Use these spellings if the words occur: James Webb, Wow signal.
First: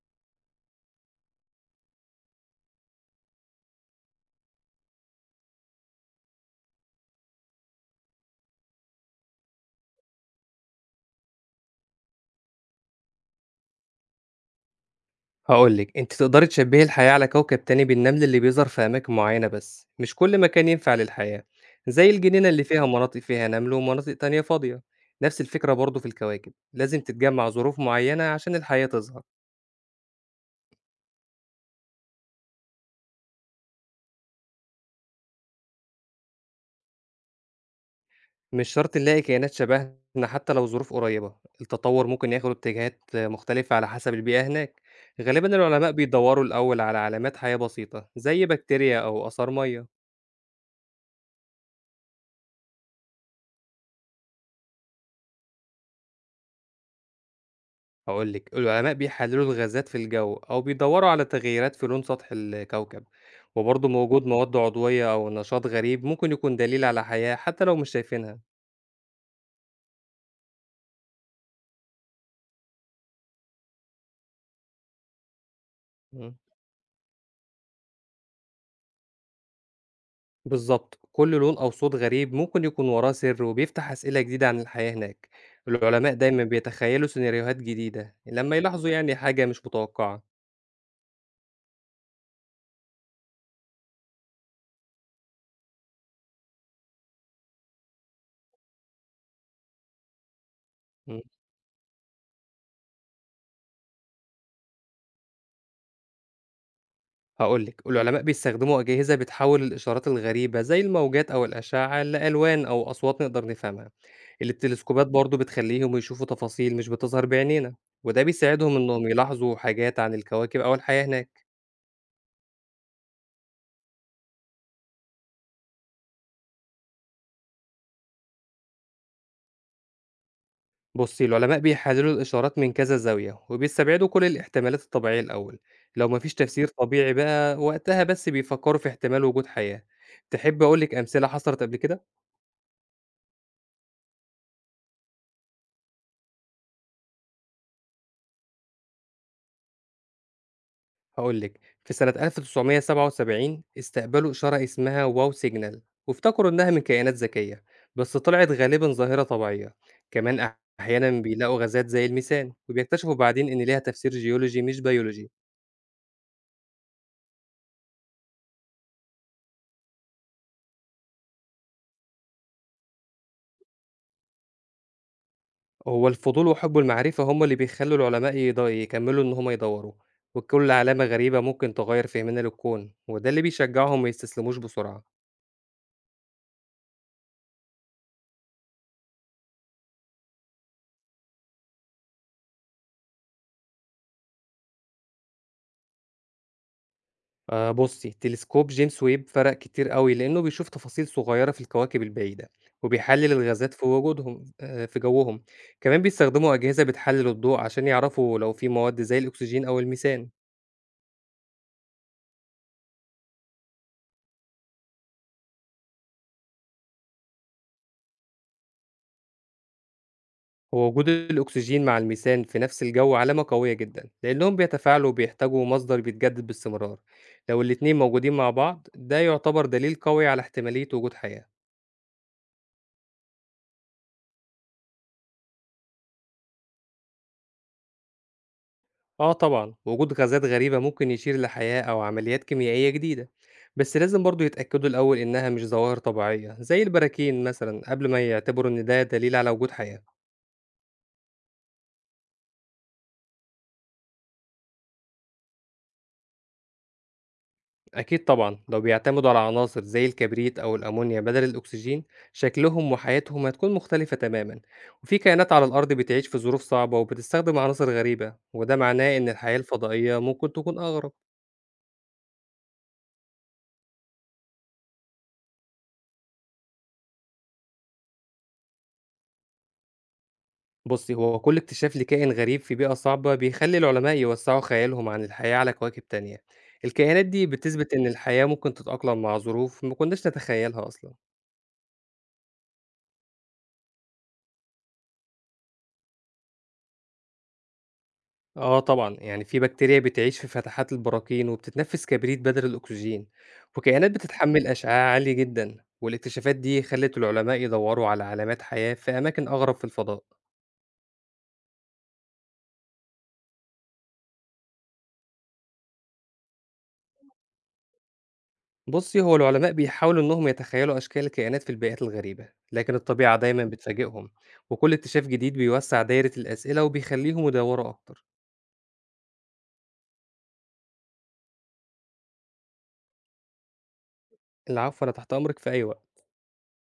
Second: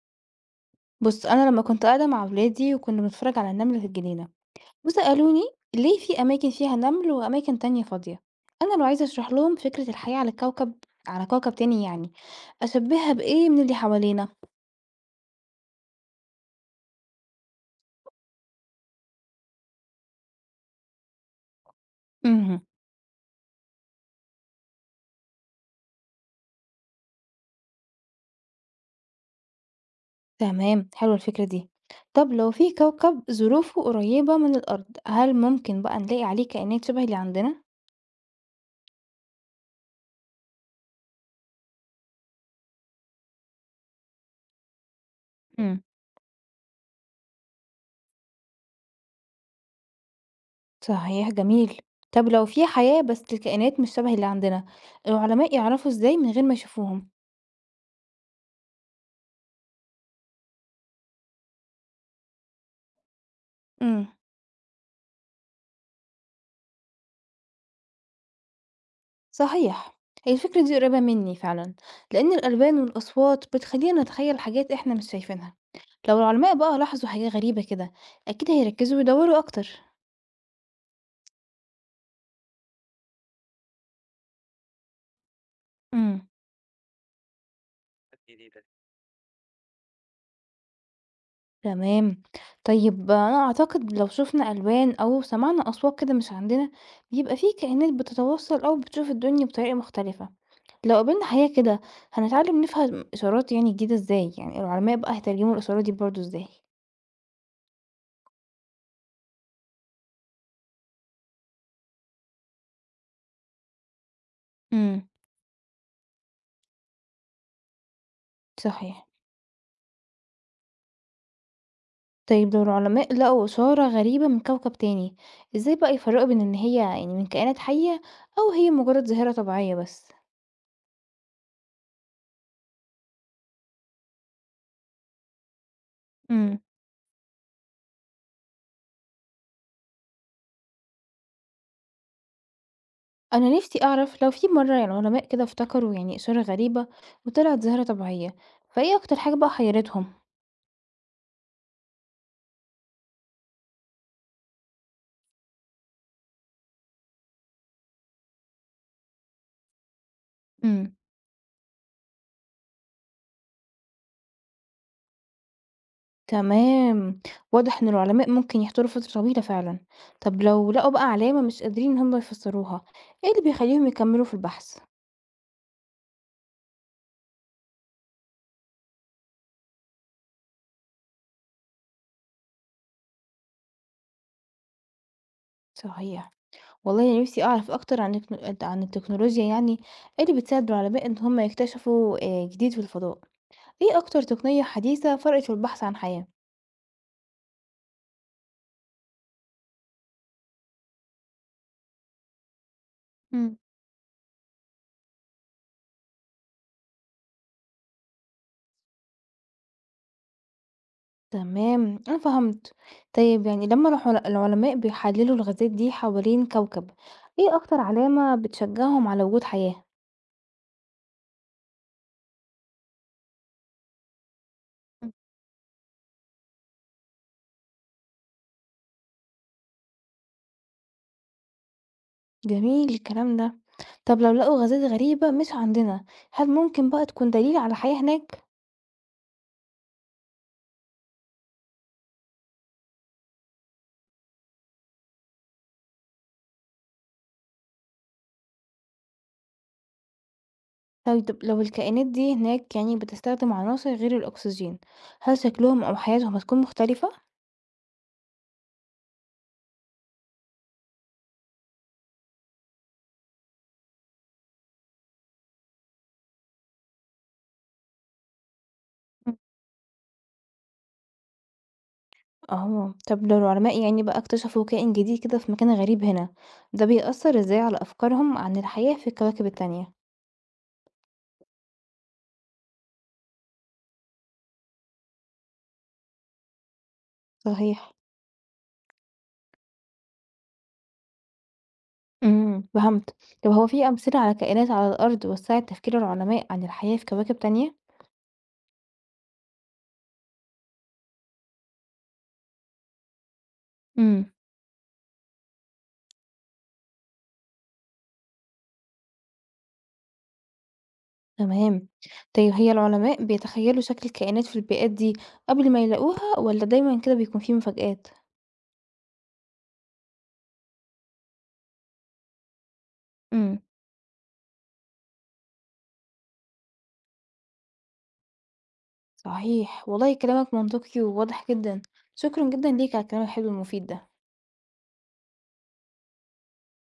بُص، أنا لمّا كنت قاعدة مع ولادي وكنا بنتفرج على النمل في الجنينة، وسألوني ليه في أماكن فيها نمل وأماكن تانية فاضية؟ أنا لو عايزة أشرح لهم فكرة الحياة على الكوكب على كوكب تاني أشبهها بإيه من اللي حوالينا؟ هاقول لِك، أنتِ تقدري تشبّهي الحياة على كوكب تاني بالنمل اللي بيظهر في أماكن معيّنة بس، مش كل مكان ينفع للحياة، زي الجنينة اهم. اللي فيها مناطق فيها نمل ومناطق تانية فاضية. نفس الفكرة برضه في الكواكب، لازم تتجمّع ظروف معيّنة عشان الحياة تظهر، تمام، حلوة الفكرة دي. طب لو في كوكب ظروفه قريبة من الأرض، هل ممكن بقى نلاقي عليه كائنات شبه اللي عندنا؟ مش شرط نلاقي كائنات شبهنا حتى لو الظروف قريّبة، التطوّر ممكن ياخد اتجاهات مختلفة على حسب البيئة هناك. غالبًا امم، العلماء بيدوّروا الأول على علامات حياة بسيطة، زي بكتيريا أو آثار مَيّة. صحيح، جميل. طب لو في حياة بس الكائنات مش شبه اللي عندنا، العلماء يعرفوا إزاي من غير ما يشوفوهم؟ هاقول لِك، العلماء بيحلّلوا الغازات في الجو أو بيدوّروا على تغييرات في لون سطح الكوكب، وبرضه امم. وجود مواد عضوية أو نشاط غريب ممكن يكون دليل على حياة حتى لو مش شايفينها. صحيح، هي الفكرة دي قريبة مني فعلا، لأن الألوان والأصوات بتخلينا نتخيل حاجات إحنا مش شايفينها. لو إمم. العلماء بقى لاحظوا حاجة غريبة كده، أكيد هيركزوا ويدوروا أكتر. بالضبط، كل لون أو صوت غريب ممكن يكون وراه سر وبيفتح أسئلة جديدة عن الحياة هناك. العلماء امم، دايمًا بيتخيّلوا سيناريوهات جديدة لمّا يلاحظوا يعني حاجة مش متوقعة. تمام. طيب أنا أعتقد لو شفنا ألوان أو سمعنا أصوات كده مش عندنا، بيبقى فيه كائنات بتتوصل أو بتشوف الدنيا بطريقة مختلفة. لو إمم. قابلنا حياة كده، هنتعلم نفهم إشارات جديدة إزاي، يعني العلماء بقى هيترجموا الإشارات دي برضو إزاي؟ هاقول لِك، العلماء بيستخدموا أجهزة بتحوّل الإشارات الغريبة زي الموجات أو الأشعة لألوان أو أصوات نقدر نفهمها. التلسكوبات امم، برضه بتخلّيهم يشوفوا تفاصيل مش بتظهر بعينينا، وده بيساعدهم صحيح. إنهم يلاحظوا حاجات عن الكواكب أو الحياة هناك. طيب لو العلماء لقوا إشارة غريبة من كوكب تاني، ازاي بقى يفرقوا بين ان هي من كائنات حية او هي مجرد ظاهرة طبيعية بس؟ بُصّي، العلماء بيحللوا الإشارات من كذا زاوية، وبيستبعدوا كل الاحتمالات الطبيعية الأول، لو ما فيش امم. تفسير طبيعي بقى وقتها بس بيفكّروا في احتمال وجود حياة. تحبّي أقول لِك أمثلة حصلت قبل كده؟ انا نفسي اعرف لو في مرة العلماء كده افتكروا إشارة غريبة وطلعت ظاهرة طبيعية، فايه اكتر حاجة بقى حيرتهم؟ هاقول لِك، في سنة 1977 استقبلوا إشارة اسمها واو سيجنال، وافتكروا إنها من كائنات ذكية، بس طلعت غالبًا ظاهرة طبيعية، كمان امم، أحيانًا بيلاقوا غازات زي الميثان، وبيكتشفوا بعدين إن ليها تفسير جيولوجي مش بيولوجي، تمام. واضح ان العلماء ممكن يحتاروا فترة طويلة فعلا. طب لو لقوا بقى علامة مش قادرين ان هم يفسروها، ايه اللي بيخليهم يكملوا في البحث؟ هو الفضول وحب المعرفة هم اللي بيخلّوا العلماء يكمّلوا إن هم يدوّروا، وكُلّ علامة غريبة ممكن تغيّر فهمنا للكون، وده اللي بيشجعهم ما يستسلموش بسرعة. صحيح. والله أنا نفسي أعرف أكتر عن عن التكنولوجيا. إيه اللي بتساعد العلماء إن هم يكتشفوا جديد في الفضاء؟ إيه أكتر تقنية حديثة فرقت في البحث عن حياة؟ بُصّي، تلسكوب جيمس ويب فرق كتير أوي، لإنه بيشوف تفاصيل صغيرة في الكواكب البعيدة، وبيحلل مم. الغازات في وجودهم في جوّهم، كمان بيستخدموا أجهزة بتحلل الضوء عشان يعرفوا لو في مواد زي الأكسجين أو الميثان، تمام، أنا فهمت. طيب يعني لما العلماء بيحللوا الغازات دي حوالين كوكب، إيه أكتر علامة بتشجعهم على وجود حياة؟ هو وجود الأكسجين مع الميثان في نفس الجو علامة قوية جدًا، لإنهم بيتفاعلوا مم. وبيحتاجوا مصدر بيتجدد باستمرار، لو الاتنين موجودين مع بعض ده يعتبر دليل قوي على احتمالية وجود حياة. جميل الكلام ده. طب لو لقوا غازات غريبة مش عندنا، هل ممكن بقى تكون دليل على حياة هناك؟ آه طبعًا، وجود غازات غريبة ممكن يشير لحياة أو عمليات كيميائية جديدة، بس لازم برضه يتأكدوا الأول إنها مش ظواهر طبيعية زي البراكين مثلًا قبل ما يعتبروا إن ده دليل على وجود حياة، طيب لو الكائنات دي هناك بتستخدم عناصر غير الأكسجين، هل شكلهم أو حياتهم هتكون مختلفة؟ أكيد طبعًا لو بيعتمدوا على عناصر زي الكبريت أو الأمونيا بدل الأكسجين شكلهم وحياتهم هتكون مختلفة تمامًا، وفي كائنات على الأرض بتعيش في ظروف صعبة وبتستخدم عناصر غريبة، وده معناه إن مم. الحياة الفضائية ممكن تكون أغرب. اه، طب لو العلماء بقى اكتشفوا كائن جديد كده في مكان غريب هنا، ده بيأثر ازاي على أفكارهم عن الحياة في الكواكب التانية؟ بُصّي، هو كل اكتشاف لكائن غريب في بيئة صعبة بيخلّي العلماء يوسّعوا خيالهم عن الحياة على كواكب تانية. الكائنات دي بتثبت صحيح، إن الحياة ممكن تتأقلم مع ظروف ما كناش نتخيلها أصلًا. امم، فهمت. طب هو في أمثلة على كائنات على الأرض وسعت تفكير العلماء عن الحياة في كواكب تانية؟ آه طبعًا، يعني في بكتيريا بتعيش في فتحات البراكين وبتتنفّس كبريت بدل الأكسجين، وكائنات مم. بتتحمّل أشعة عالية جدًا، والاكتشافات دي خلّت العلماء يدوّروا على علامات حياة في أماكن أغرب في الفضاء. تمام. طيب هي العلماء بيتخيلوا شكل الكائنات في البيئات دي قبل ما يلاقوها، ولا دايما كده بيكون في مفاجآت؟ بُصّي، هو العلماء بيحاولوا إنهم يتخيّلوا أشكال الكائنات في البيئات الغريبة، لكن الطبيعة دايمًا بتفاجئهم، وكل اكتشاف جديد بيوسّع دايرة الأسئلة وبيخلّيهم يدوّروا أكتر. صحيح، والله كلامك منطقي وواضح جدا. شكرا جدا ليك على الكلام الحلو المفيد ده. العفو، أنا تحت أمرِك في أي وقت.